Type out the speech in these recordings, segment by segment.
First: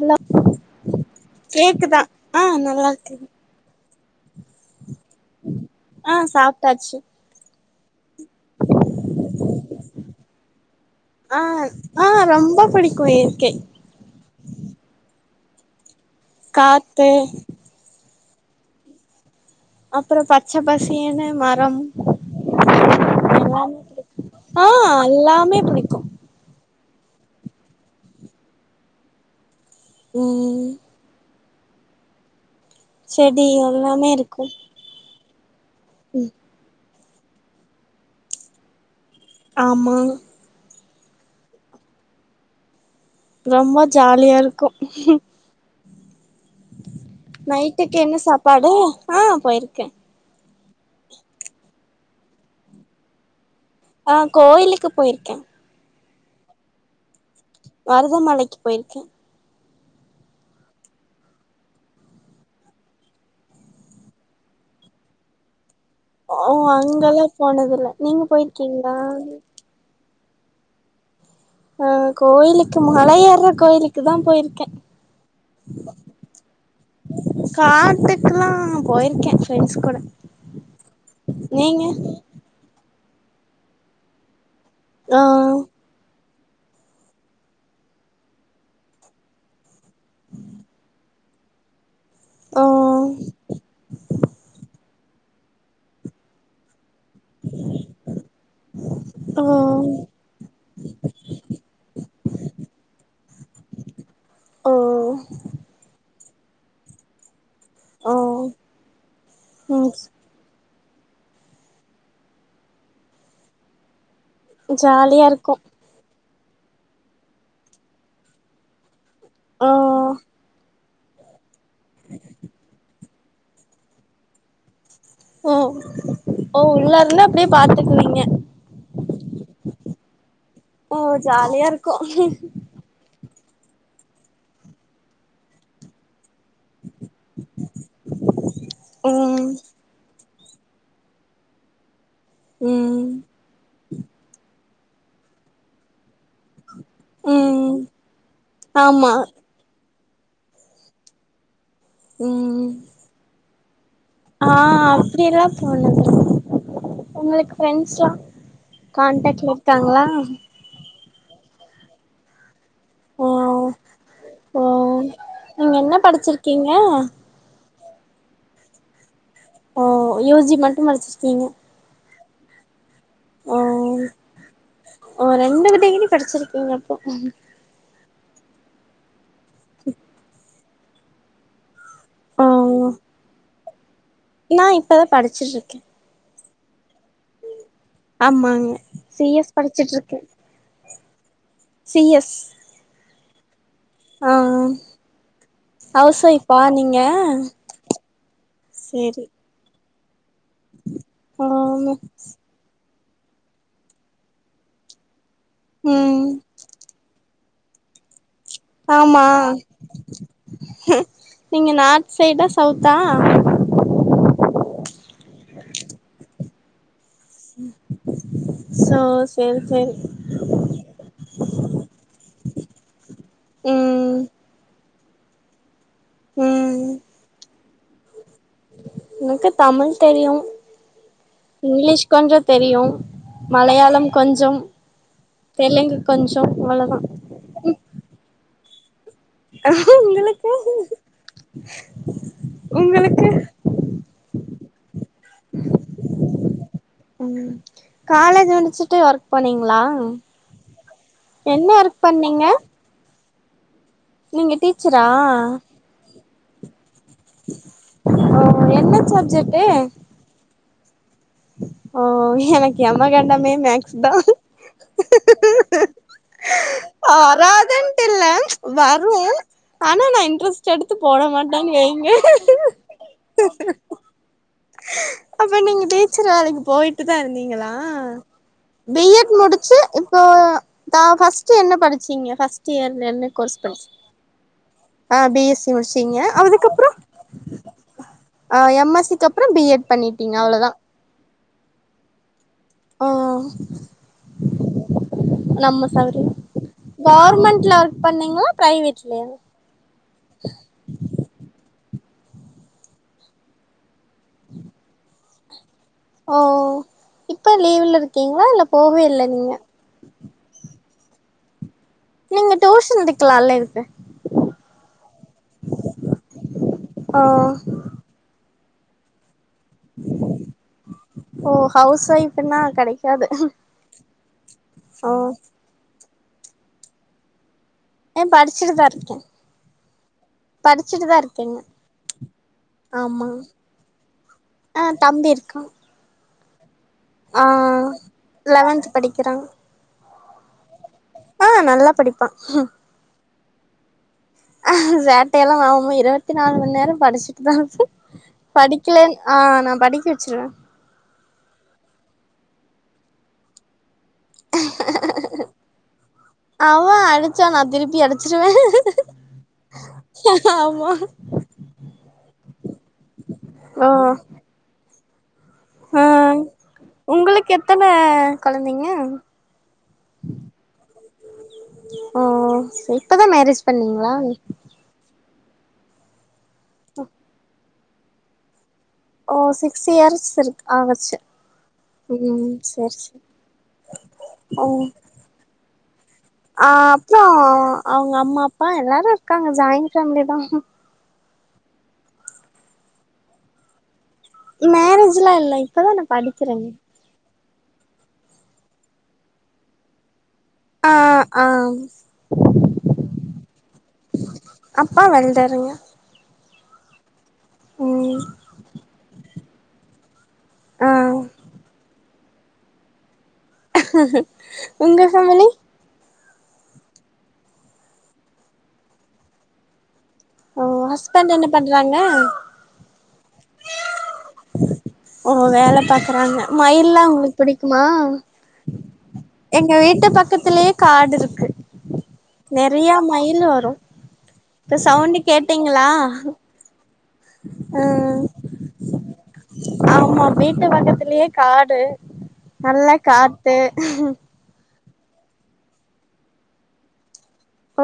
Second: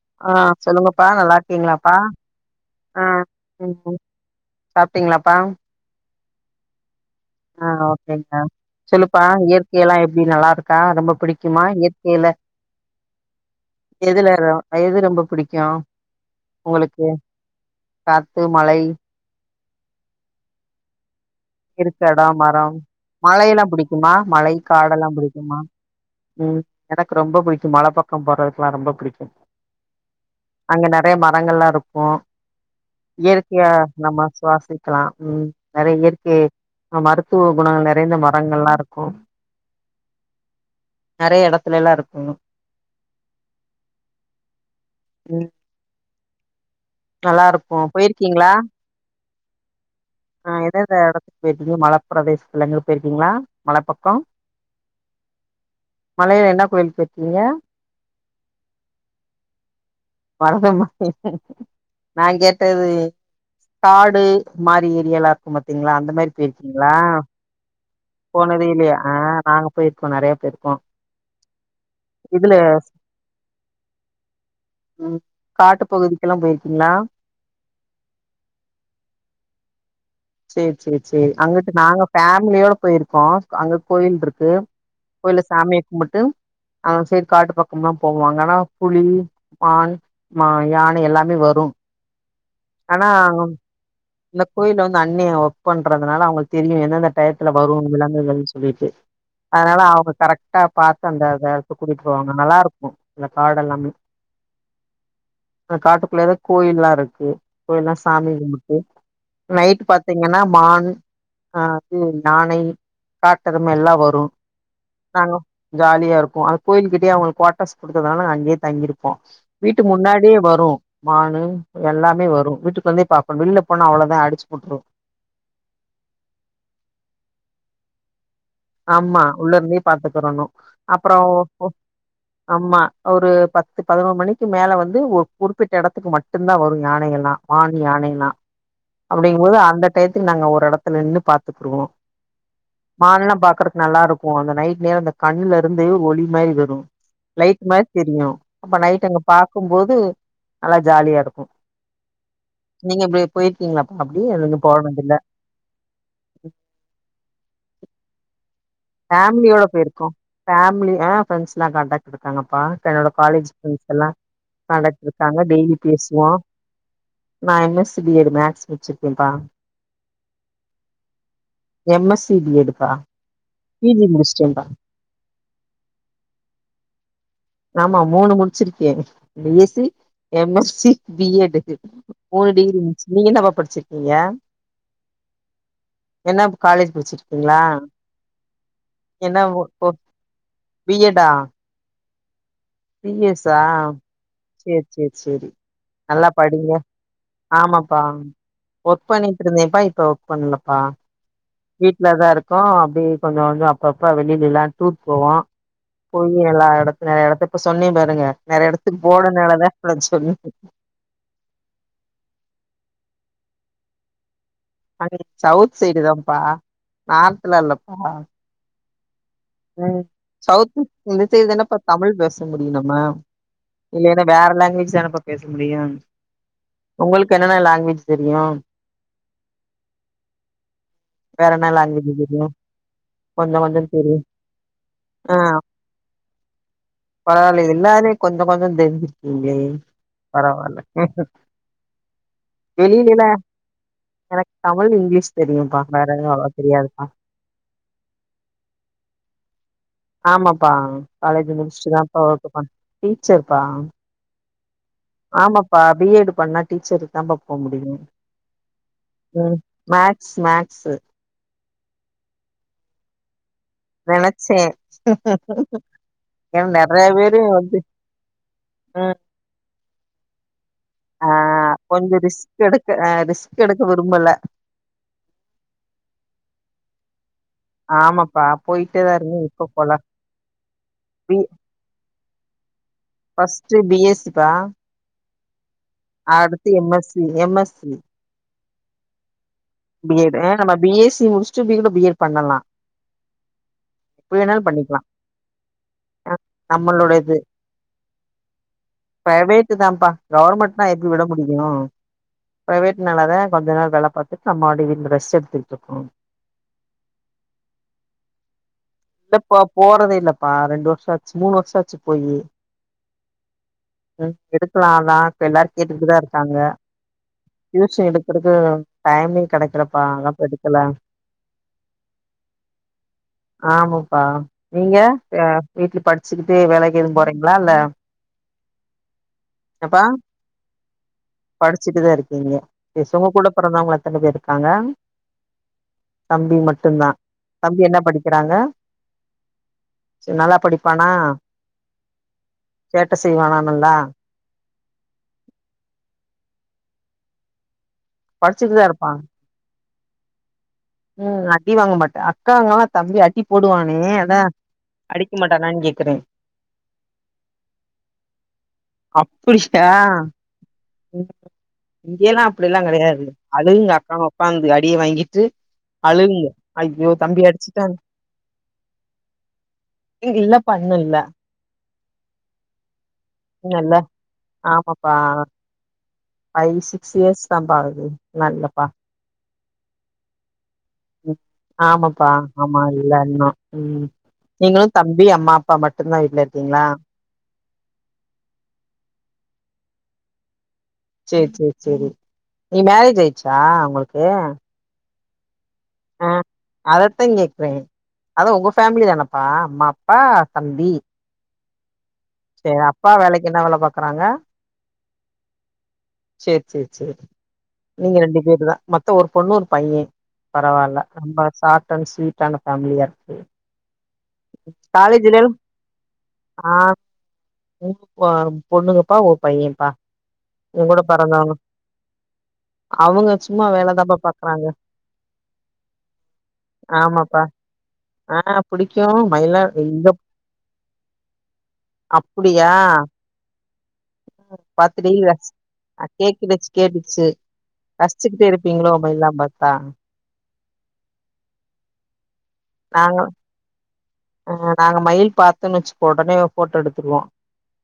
Hello ஆ சொல்லுங்கப்பா நல்லா இருக்கீங்ளாப்பா கேக்குதா ஆ நல்லா ஆ இருக்குது உம் சாப்பிட்டீங்களாப்பா ஆ சாப்ட்டாச்சு ஆ ஓக்கேங்களா சொல்லுப்பா இயற்கைல்லா எப்டி நல்லா இருக்கா ரொம்ப பிடிக்குமா இயற்கையில க்கு இயற்கை எதுல ஏறும் எது ரொம்ப பிடிக்கு உங்களுக்கு காத்து காத்து மழை அப்புறோ பச்ச பசேன்னு மா இருக்க எடம் மரம் மழையெல்லாம் புடிக்குமா மழை பிடிக்கு ஆ காடெல்லாம் புடிக்குமா எல்லாமே பிடிக்கு உம் எனக்கு ரொம்ப புடிக்கும் மலப்பக்கம் போறதுல்லா ரொம்ப புடிக்கும் ம் இங்க நெறைய மரங்கள்ளா இருக்கு செடி இயற்கைய எல்லாமே நம்ம இருக்கு சுவாசி இருக்கலா ம் நெறைய ம் இயற்கை மருத்துவ குணங்கள் நிறைந்த மரங்கள்ளா இருக்கும் ஆமா நெறைய இடத்துலல்லா இருக்கும் ரொம்ப ஜாலியா இருக்கும் ம் நல்லா இருக்கு நைட்டுக்கு என்ன போயிருக்கீங்களா சாப்பாடு ஆ போயிருக்கே ஆ எந்த எந்த எடத்துக்கு போயிருக்கீங்க மல பிரதேசத்ல எங்கையாவது போயிருக்கீங்களா மல பக்கோ ஆ கோயிலுக்கு போயிருக்கே மலையில என்ன கோயிலுக்கு போய்ருக்கீங்க மருதமலைக்கு போயிருக்கே மருத மலை நா கேட்டது காடு மாறி ஏரியல்லா இருக்கு பாத்தீங்களா அந்த அந்த மாறி ஓ போயிருக்கீங்ளா அங்கெல்லா போனதில்ல நீங்க போனதே இல்லையா ஆ போயிருக்கீங்களா நாங்க போயிருக்கோ நெறைய போய் இருக்கோ ஆ கோயிலுக்கு மலை ஏர்ர கோயிலுக்கு தா போயிருக்கே ம் காட்டு பகுதிக்கெல்லா போயிருக்கீங்களா காட்டுக்லாம் போயிருக்கே ஃப்ரெண்ட்ஸ் கூட சேரி சேரி சேரி அங்கட்டு நீங்க நாங்க ஃபேமிலியோட போயிருக்கோ அங்க கோயில்டுருக்கு ஆ கோயில்ல சாமி கும்பிட்டு ஆ சரி காட்டு பக்கம்லா போவாங்க ஆனா புளி மான் மா யானை எல்லாமே வரு ஆ ஆனா இந்த கோயில வந்து அண்ணிய ஒர்க் பண்றதுனால அவங்களுக்கு தெரியு எந்தெந்த டயத்துல வரு [unintelligible] சொல்லிட்டு ஆ அதனால அவுங்க கரெக் கா பாத்து அந்த இத்து கூட்டிகிட்டு போவாங்க நல்லா இருக்கு இல்ல காடு எல்லாமே ஓ அந்தக் காட்டுக்குள்ளேதாக் கோயில்ல இருக்கு கோயில்லா ஓ சாமி கும்புட்டு நைட்டு ம் பாத்தீங் எனா மான் ஆ அது யானை காட்டெரும எல்லா வரு ஜாலியாருக்கு ஜாலியாருக்கு அந்தக் கோயில்கிட்டியே அவுங்களுக் குவாட்டஸ் குடுத்ததுனால அங்கியே தங்கிருப் போ ஆ வீட்டு முன்னாடியே வரு மானு எல்லாமே வரு வீட்டுக்ளந்தேப் பாப் இப்ப வில்லப் போனா அவ்ளதா அடிச்சு போட்ரு ஓ ஓ உள்ளருந்தா அப்டியேப் பாத்துக்வீங்க ஆமா உள்ள இருந்தே பாத்துக்கரணு ஓ அப்புறோ ஜாலியா இருக்கு ஆமா ஒரு பத்து பதினொரு மணிக்கு மேல வந்து குறிப்பிட்ட எடத்துக்கு மட் மட்டு்ந்தா வரும் யானைல்லா மான் யானைல்லா ம் அப்படிங்கும்போது அந்த டையத்துக்கு நாங்க ஒரு எடத்துல நின்னு பாத்துக்குடுவோம் ம் மானல்லா பாக்குறக்கு நல்லா இருக்கும் நைட் நேரோ அந்த கண்ணுல இருந்து ஒளி மாரி வரும் லைட் ம் மாறி தெரியும் அப்ப நைட் ஆமா அங்க பாக்கும் போது நல்லா ஜாலியா இருக்கும் உம் ம் ம் நீங்க இப்படி போயிருக்கீங்களாப்பா அப்டி இனி போனதுஇல்ல தோன்னதில்ல உங்களுக்கு ஃப்ரெண்ட்ஸ்லா கான்டெக்ட்ல ஃபேமிலியோட இருக்காங்களா போயிருக்கோம் ஃபேமிலி அ ஃப்ரெண்டஸ் எல்லா காண்டக்ட் இருக்காங்கப்பா என்னோட காலேஜ் ஓ ப்ரண்ட்ஸ் எல்லாம் ஓ கான்டெக்ட் இருக்காங்க நீங்க டெய்லியு என்ன பேசுவோ படிச்சிருக்கீங்க நா M S C B Ed maths வச்சிருக்கேன்ப்பா ஓ யூ. ஜி மட்டு படிச்சிருக்கீங்க M S C B Ed பா ஓ பிஜி முடிச்சிட்டேன்பா ஓ ரெண்டு டிகிரி படிச்சிருக்கீங்க அப்போ ஆமா மூணு முடிச்சிருக்கே B S C M S C B Ed மூணு டிகிரி ஓ முட்சு நீங்க என்னப்பா படிச்சிருக்கீங்க நா இப்பதாப் படிச்சுட்ருக்கே என்ன இப் காலேஜ் படிச்சிட்ருக்கீங்ளா ஆமாங்க சி எஸ் படிச்சுட்ருக்கே பி எட் டா சி எஸ் சி எஸ் ஸா ஆ சேர் சேர் சேரி ஹவுஸ் நல்லா ஒய்ஃபா படிங்க நீங்க ஆமாப்பா ஒர்க் சேரி பண்ணிட்டு இருந்தேப்பா இப்ப ஒர்க் பண்ணலப்பா ஆமா வீட்லதா இரு க்கோ அப்டியே கொஞ்ச கொஞ்ச அப்பப்ப வெளியிலல்லா டூர் போவோ ம் போயி எல்லா எடத்துல எடத்து இப்ப சொன்னே பாருங்க நெறையஎடத்துக்கு ஆமா போனனாலத இவ்ளோ சொன்னே நீங்க நார்த் சைடா சவுத்தா அ சவுத் சைடு தாம்ப்பா நார்த்லா இல்லப்பா சோஸ் ம் சவுத் இந்த சைடு தானப்பா தமிழ் பேச முடியு நம்ம ம் இல்லன்னா வேற லாங்குவேஜ் தானப்பா பேச முடியு ம் உங்களுக்கு என்னென்ன லாங்குவேஜ் தெரியு எனக்கு தமிழ் தெரியு வேற என்ன இங்கிலீஷ் லாங்குவேஜ் கொஞ்சோ தெரியு கொஞ்ச கொஞ்ச மலையாளம் தெரியு கொஞ்சம் தெலுங்கு கொஞ்சம் அவ்ளதா பரவால்லயே எல்லா இதுலயு கொஞ்ச கொஞ்ச தெரிஞ்சு [unintelligible] உங்களுக்கு பரவால்ல வெளிலில உங்களுக்கு எனக்கு தமிழ் இங்கிலீஷ் தெரியும்ப்பா வேற எதுவு அவ்வளவா தெரியாதுப்பா ம் காலேஜ் முடிச்சுட்டு ஒர்க் போனீங்ளா ஆமாப்பா காலேஜ் முடிச்ட்டு தாம்ப்பா பண்ணீங்க வொர்க் போ டீச்சர்ப்பா நீங்க டீச்சரா பா பி எட்டு பண்ணா டீச்சருக்கு தா போ முடியு ஓ என்ன ம் சப்ஜெக்ட்டு மேக் ஸ்மேக்ஸூ ஓ எனக்கு எமகண்டமே மேக் நெனச்சே ஏ நெறைய பேரு வந்து வராதுன்ட்டு இல்ல அ வரு ஆனா நா இன்ட்ரெஸ்ட் எடுத்து போட ஆ மாட்டேன்னு வைங்க கொஞ்ச ரிஸ்க் எடுக்க ஆ ரிஸ்க் எடுக்க விரும்பல அப்ப நீங்க டீச்சர் வேலைக்கு போயிட்டு தா இருந்தீங்களா ஆமாப்பா போயிட்டே பி தா எட் இருந்தே இப்ப முடிச்சு போல இப்போ தா பி ஃபஸ்ட்டு என்ன படிச்சீங்க ஃபஸ் ட்டு என் என்ன கோர்சு ஃபஸ்ட்டு படிச் பி எஸ் சி பா ஆ பி எஸ் த்து முட்ச்சீங்க அடுத்து அதுக்கப்றோ M S C M S C அ எம் எஸ் சி க்கு அப்றோ பி எட் பி பண்ணிட்டீங்க எட்டு அ அவ்ளோதா நம்ம பி எஸ் சி முடிச்சட்டு கூட பி எட் பண்ணலா ஆ வேணால் பண்ணிக்கலா நம்ம சௌரி ஆ நம்மளோட இது கவர்மெண்ட்ல ஒர்க் பண்ணீங்ளா பிரைவேட்லயா பிரைவேட்டு தாப்பா கவர்மெண்ட்னா எப்டி விட முடியு பிரைவேட்னால தா கொஞ்ச நாள் வேலை பாத் துட் நம்மாட்டு இருந்து ரெஸ்ட் எடுத்துட்ருக்கோ ஓ இப்ப லீவ்ல இருக்கீங்ளா இல்ல போகவே இல்ல நீங்க இல்லப்ப போறதே இல்லப்பா ரெண்டு வருஷ ஆச்சு மூணு வருஷ ஆச்சு நீங்க டூஷன் எடுக்கலா நல்ல இருக்கு எடுக்கலாலா இப்ப எல்லாரு கேட்டுட்டுதா இருக்காங்க ஓ [inaudible] எடுக்கறக்கு டைமிங் கெடைக்கிலப்பா அதாப்ப எடுக்கல ஓ ஹவுஸ் ஒய்ஃப்ன்னா கடைக்காது ஆமாப்பா நீங்க ஆ வீட்ல படிச்சக்கிட்டு வேலைக்கு எதுவு போறீங்களா இல்ல ஏ படிச்சுட்டுதா இருக்கே எப்பா படிச்சுட்டுதா இருக்கேங்க படிச்சுட்டுதா இருக்கீங்க சஎஸ் உங்க ஆமா கூட பிறந்தவங்க எத்தன பேர் இருக்காங்க ஆ தம்பி இருக்கா தம்பி மட்டு தா ஆ தம்பி என்ன படிக் [unintelligible] லெவன்த் படிக்கிறான் நல்லா படிப்பானா ஆ நல்லா படிப்பான் சேட்ட செய்வாணா நல்லா சேட்டைய எல்லா ஆகமோ இருவத்தி நாலு மண் நேர படிச்சுட்டு தா இருப்பொ படிச்சுட்டுதா இருப்பா படிக்கலன் ஆ நா படிக்க வச்சிருவே ம் அடி வாங்க மாட்ட அக்காங்கல்லா தம்பி அடி போடுவானே அதா அடிக்க மாட்டானான்னு கேக்குறே அவ அடிச்சா நா திருப்பி அடிச்சிருவே அப்புடியா ஆமா இங்கயெல்லா அப்டியஎல்லா கிடையாது ஓ அலுவுங்க அக்காவு ஒக்காந்து அடிய வாங்கிட்டு ஆ அழுங்க ஐயோ தம்பி உங்களுக்கு எத்தன அடிச்சிட்டா கொழந்தைங்க இல்லப இன்னு இல்லைபண் ஓ இப்பதா மேரேஜ் நல்ல பண்ணீங்களா ஆமாப்பா ஃபைவ் சிக்ஸ் இயர்ஸ் தாப்பா ஆகுது நல்லப்பா ஓ சிக்ஸ் இயர்ஸ் இருக்கு ஆகுது ஆமாப்பா ஆமா இல்ல சேரி இன்னு ம் ஓ நீங்களு தம்பி அம்மா அப்பா மட்டுந்தா வீட்டுல இருக்கீங்ளா அப்பறோ அவுங்க அம்மா அப்பா எல்லாரு இருக்காங்க ஜாயின் ஃபேமிலி தா சேரி செரி சேரி நீ மேரேஜ் ஆயிச்சா உங்களுக்கு மேரேஜ்லா இல்லை ஆ அதைத்தா கேக்குறே அத உங்க ஃபேமிலி தானப்பா அம்மா அப்பா தம்பி ம் செரி அப்பா வேலைக்கு என்ன வேல பாக்குறாங்க அப்பா வெல்டருங்க செர் செர் செரி நீங்க ம் ரெண்டு பேரு தா மத்த ஒரு பொண்ணு ஒரு பையன் ஆ பரவால்ல நம்ப சாட் அண்ட் ஸ்வீட் டான ஃபேமிலியாருக்கு உங்க ஃபேமிலி காலேஜிலல் ஆ உ உ பொண்ணுங்கப்பா ஓ பையன்பா ஓ ஹஸ்பண்ட் என்ன பண்றாங்க அவுங்க சும்மா வேலதான்ப்ப பாக்குறாங்க ஓ வேல பாக்குறாங்க மயில்ல்லா உங்களுக்கு ஆமாப்பா புடிக்குமா ஆ புடிக்கு மயிலா எங்க வீட்டு இங்க பக்கத்துலயே காடுருக்கு அப்டியா நெறைய. மயிலு இப்ப பர்த்டே சவுண்ட் ரஸ் கேட்டீங்களா அ கேட்டுடுச்சு கேட்டுச்சு ம் ரசிச்சுக்கிட்டே இருப்பீங்ளோ மயில்லா பாத்தா விட்டு பக்கத்திலயே காடு நல்லா காத்து உங்க நாங்க மயில் பாத்தன்னு வச்சுக்கோ உடனே ஒரு போட்டோ எடுத்துருவோ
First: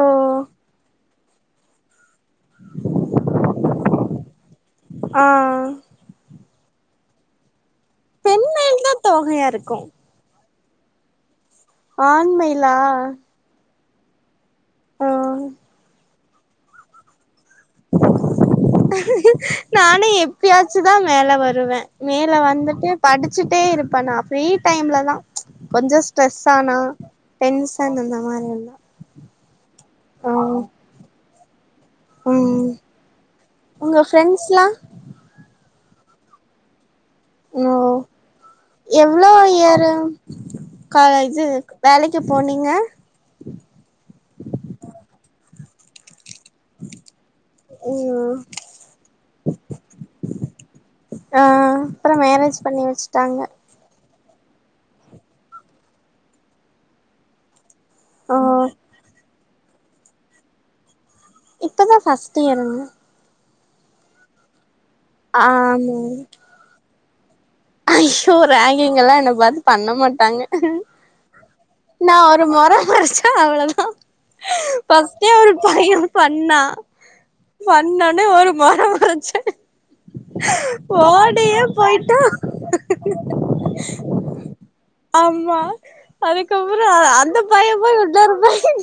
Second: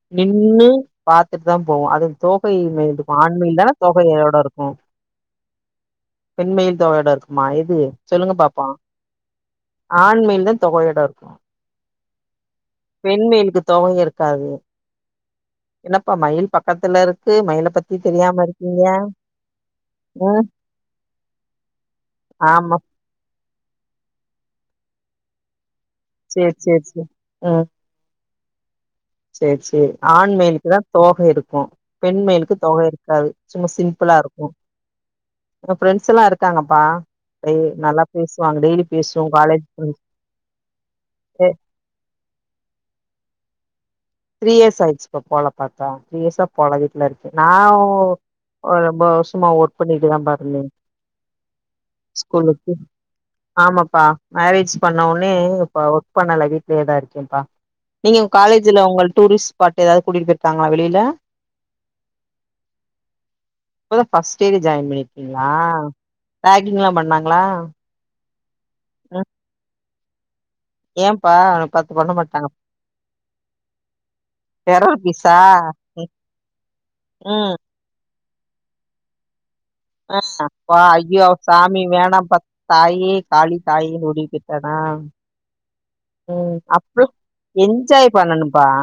ஓ நின்னு பாத்துட்டு தா போவோ அது தோகை [unintelligible] இருக்கு ஆண் மயில் தான தோகையோட இருக்கும் ஆ பெண் மயில் தோகையோட இருக்குமா எது சொல்லுங்க பெண் பாப்போ மயில் தா தோகையா இருக்கு ஆண் மயில் தா தோகையோட இருக் ஆண் மயி பெண் மயிலுக்கு தோக இருக்காது ஓ என்னப்பா மயில் பக்கத்துல இருக்கு மயில பத்தி தெரியாம இருக் நானே எப்பயாச்சு தா மேல வருவே மேல ஆமா வந்துட்டு படிச்சுட்டே இருப்பேன் நான் ஃப்ரீ டைம்ல தான் கொஞ்ச ஸ்ட்ரெஸ் சேரி ஆனா சேரி சேரி டென்ஸ் தண்ணந்தான் மாறி எல்லா செரி செரி ஆண்மயிலுக்குதான் தோக இருக்கும் பெண் மயலுக்கு ம் தோக இருக்காது சும்மா உங்க சிம்பிளா இருக்கும் ஃப்ரெண்ட்ஸ்லா எங்க ஃப்ரெண்ட்ஸ் எல்லா இருக்காங்கப்பா் டெய் ஓ நல்லா பேசுவாங்க டெய்லி பேசுவோ காலேஜ் காலேஜி வேலைக்கு போனீங்க த்ரீ இயர்ஸ் ஆயிருச்சுப்பா போல பாத்தா த்ரீ இயர்ஸா பொழகீட்டுல இருக்கே நா ம் ஒரு ஒம்போது வருஷமா ஒர்க் பண்ணிட்டுதாப்பா இருந்தே ஆ அப்றோ மேரேஜ் ஸ்கூலுக்கு பண்ணி வச்சுட்டாங்க ஆமாப்பா மேரேஜ் பண்ண உன்னே இப்ப ஒர்க் பண்ணல வீட்லயேதா இருக்கேன்ப்பா நீங்க எங்க ஓ காலேஜ்ல உங்கள டூரிஸ்ட் ஸ்பாட்டு ஏதாவது கூட்டிட்டு போய்ருக்காங்ளா வெளில இப்பதா ஃபர்ஸ்ட் இறங்கு இப்பதா ஃபர்ஸ்ட் இயரே ஜாயின் பண்ணிருக்கீங்ளா ஆமா ரேக்கிங் எல்லா பண்ணாங்ளா ஐயோ ரேகிங் எல்லா என்ன பாத்து பண்ண மாட்டாங்க ஏன்ப்பா உன்ன பாத்து பண்ண நான் ஒரு மாட்டாங்க மொர மொரச்ச அவ்ளோதா டெரர் பஸ்டே பீஸா ஒரு பைய ம் பண்ணா ம், பண்ணோன்னே ஒரு மொர மொரச்ச ஆஹ வா ஐயோ சாமி போயிட்டா வேணாப்பா தாயே காளி தாயே ஓடிக்கிட்டன ஆமா அதுக்கப்புறம் அந்த பையன் போய் என்ஜாய் இன்னொரு பண்ணணும்ப்பா பையன்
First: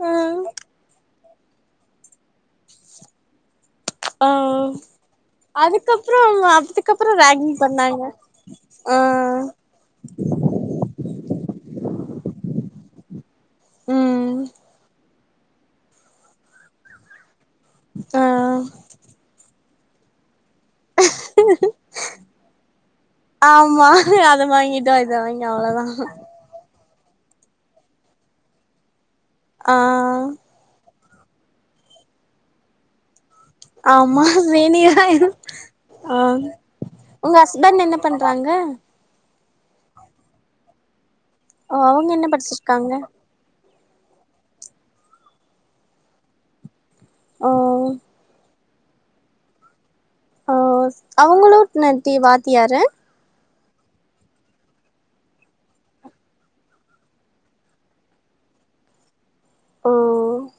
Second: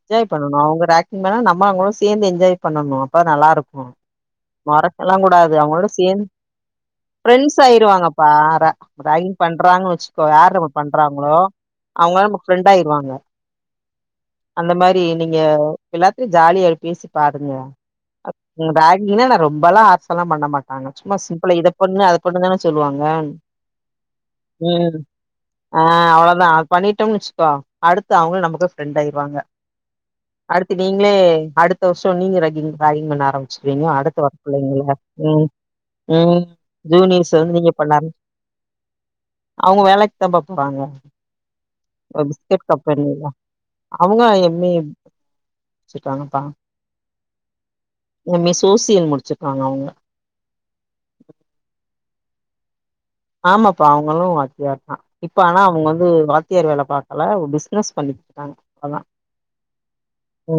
என்ஜாய் பண்ணணும் அவங்க ரேக்கிங் பண்ணா நம்ம அவங்களும் சேந்து என்ஜாய் பண்ணணும் அப்ப நல்லா இருக்கும் ஆ மொறைக்கல்லாம் கூடாது அவங்களோட அதுக்கப்றோ சேந்து அதுக்கப்றோ ரேகிங் ப்ரெண்ட்ஸ் பண்ணாங்க ஆயிடுவாங்க பார ஆ ராக்கிங் பண்றாங் வெச்சு இப்ப யாரு நம்ம பண்றாங்களோ அவங்களா நமக் ஃப்ரெண்ட் ஆயிருவாங்க ம் அந்த மாரி நீங்க எல்லாத்தையும் ஜாலியா பேசி பாருங்க ஆ ரேக்கிங் நான் ரொம்பலாம் ஆச எல்லாம் பண்ண மாட் டாங்க சும்மா சிம்பிளா இதை பண்ணு அதை பண்ணு தானே சொல்லுவாங்க ஆமா அத வாங்கிட்டோ உம் இத வாங்கிட்டோ ஆ அவ்ளோதா அவ்ளோதான் அது பண்ணிட்டம் வச்சுக்கோ அடுத்து அவங்களும் நமக்கு ஃப்ரெண்ட் ஆயிருவாங்க ஆ அடுத்து நீங்களே அடுத்த வருஷம் நீங்க ராக்கிங் ராக்கிங் பண்ணா ஆரம் சரிங்களா அடுத்து ஆமா வர பிள்ளைங்கள சீனியர் ஆயிரு உம் ஆ உம் ஜூனியர்ச உங்க வந்து நீங்க ஹஸ்பண்ட் பண்ணா என்ன ஆர பண்றாங்க அவங்க வேலைக்கு தான் பா போறாங்க ஓ அவங்க என்ன பிஸ்கட் படிச்சிருக்காங்க கம்பெனில அவங்க எம் எ முடிச்சிட்டாங்க பா ஓ எம் எ சோசியல் முடிச்சிருக்காங்க அவங்க ஆ அவங்களும் நத்தி வாத்தியாரு ஆமாப்பா அவங்களு வாத்தியாரு தா இப்ப ஆனா அவங்க வந்து வாத்தியார் வேல பாக்கல பிசினஸ் பண்ணிட்டு இருக்காங்க அதா ஓ ஓ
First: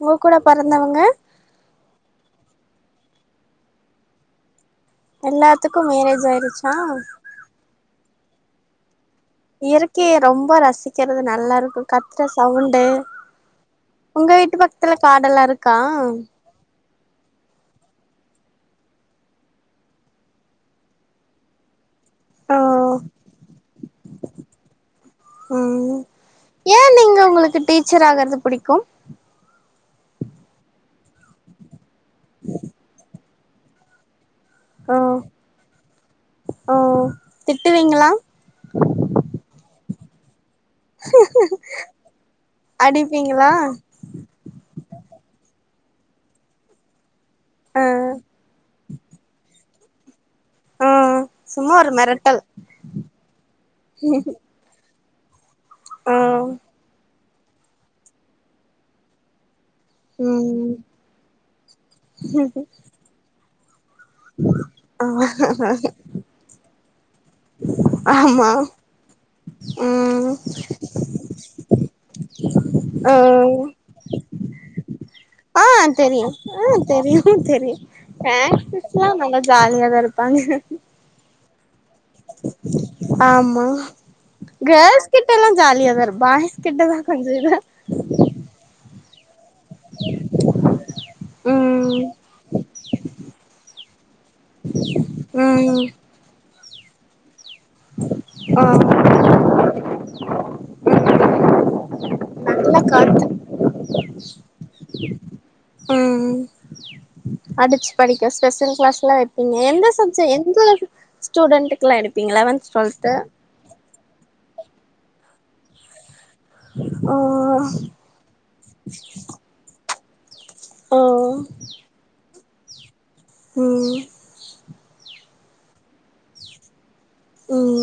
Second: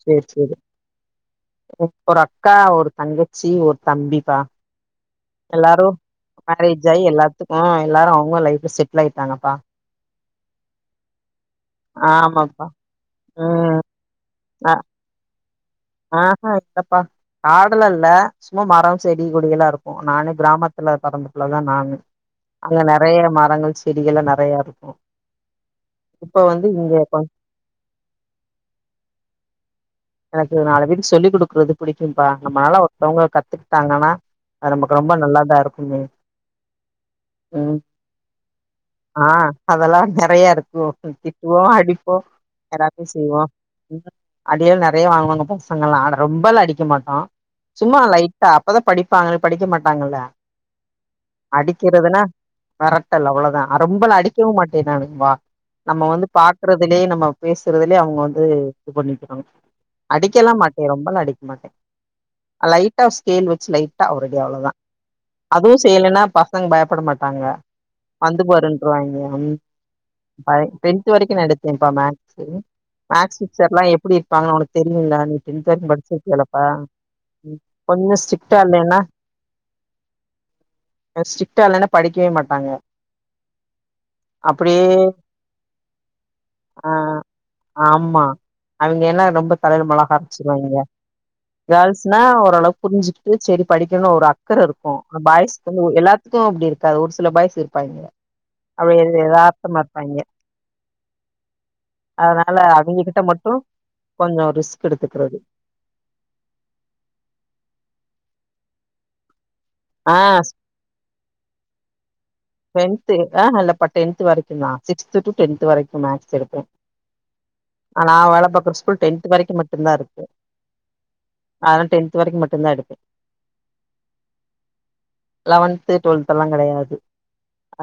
உங்க சேரி கூட சேரி பொறந்தவங்க ஒரு அக்கா ஒரு தங்கச்சி ஒரு தம்பிப்பா எல்லாத்துக்கு எல்லாரு மேரேஜ் ஆயிடுச்சு மேரேஜ் ஆயி எல்லாத்துக்கு எல்லாரு அவங்க லைஃப்ல செட்டில் ஆயிட்டாங்கப்பா இயற்கைய ரொம்ப ரசிக்கிறது நல்லா இருக்கு கத்துற ஆமாப்பா சவுண்டு ம் உங்க வீட்டு பக்கத்துல காடெல்லா இருக்கா ஆ ஆஹா இல்லப்பா காடெல்லா இல்ல சும்மா மரோ செடி கொடியெல்லா இருக்கு நானு கிராமத்துல பிறந்த பிள்ளதா நானு ஓ அங்க நிறைய மரங்கள் செடிகள்ல்லா நெறையா இருக்கும் ம் இப்ப வந்து ஏ இங்க இப்போ நீங்க உங்களுக்கு டீச்சர் ஆகிறது பிடிக்கும் எனக்கு நாலு பேருக்கு சொல்லிக் கொடுக்குறது பிடிக்கும்பா நம்மளால ஒருத்தவங்க கத்துக்கிட்டாங்கன்னா ஓ நமக்கு ரொம்ப நல்லாதா இருக்குமே ஓ ம் திட்டுவீங்களா ஆ அதெல்லா நிறைய இருக்கு திட்டுவோ அடிப்போ அடிப்பீங்களா அடியல்லா நிறைய வாங்குவாங்க பசங்க எல்லா ஆ ரொம்பலா அடிக்க மாட்டோ ஆ சும்மா லைட்டா அப்பதா படிப்பாங்க இல்லனா படிக்க மாட்டாங்கல்ல ஆ சும்மா ஒரு அடிக்கிறதுன்னா மெரட்டல் மிரட்டல் அவ்ளவுதா நா ரொம்பலா அடிக்கவு மாட்டே நானுப்பா நம்ம ஆ வந்து பாக்குறதுலயே நம்ம பேசுறதுலயே அவங்க வந்து இது பண்ணிக்கணு அடிக்கலா மாட்டே ம் ரொம்பலா அடிக்க மாட்டே லைட்டா ஆ ஸ்கேல் வச்சு லைட் டா ஒரு அடி அவ்வளவுதா ஆ அதுவு செய்யலைன்னா பசங்க பயப்பட மாட் டாங்க வந்து ஆமா பாருன்ருவாங்க ம் டென்த் வரைக்கு எடுத்தேன்ப்பா மேக்க்ஷூ ஆ மேக்ஸ் டீச்சர் எல்லா எப்டி இருப்பாங்க உனக்கு தெரியுல்ல நீ ஆ டென்த் வரைக்கு தெரியு படிச்சிருக்கேலப்பா ஆ தெரியு தெரியு கொஞ்சோ ஸ்ட்ரிக்டா மேக்ஸ் இல்லைன்னா டீச்சர்லா நல்லா ஜாலியாதா இருப் பாங்க நா ஸ்ட்ரிக்ட்டா இல்லனா ஆமா அப்டியே கேர்ள்ஸ் கிட்டல்லா ஜாலியா தா இருப்போ பாய்ஸ் ஆ கிட்டதா கொஞ்சோ இதா இருப்போ ஆமா அவுங்க என்ன ரொம்ப தலயில மொளகா அரைச்சிர்வாங்கே ம் கேர்ள்ஸ்னா ஓரளவுக் புரிஞ்சுகிட்டு செரி படிக்கணு ஒரு அக்கற இருக்கு பாய்ஸ் வந்து ம் ஒ எல்லார் மொத்தோ அப்டி இருக்காது ஒரு சில பாய்ஸ் இருப்பாங்க ஆ அப்டி எதார்த்தமா இருப்பாய்ங்க அதனால நல்ல அவிங்க கிட்ட காத்து மட்டு கொஞ்சோ ரிஸ்க் எடுத்துக்கிறது ம் அடிச்சு படிக்க ஸ்பெஷல் கிளாஸ் லா வப்பீங்க எந்த ஆ சப்ஜெ எந்த ஸ்டூடெண்டுக் லா எடுப்பீங்களா லவந்த் டென்த் ஆ இல்லப்பா டென்த் வரைக்கு தா சிக்ஸ்த் டு டென்த் வரைக்கு மேக்ஸ் எடுப்பே ஆ ஆ நான் வேல பாக்ற ஸ்கூல் டென்த் வரைக்கு மட்டுமந்தா இருக்கு ஓ அதா டென்த் வரைக்கு மட்டு தா எடுப்பே ம் லெவன்த் டுவெல்த் லா கெடயாது ம்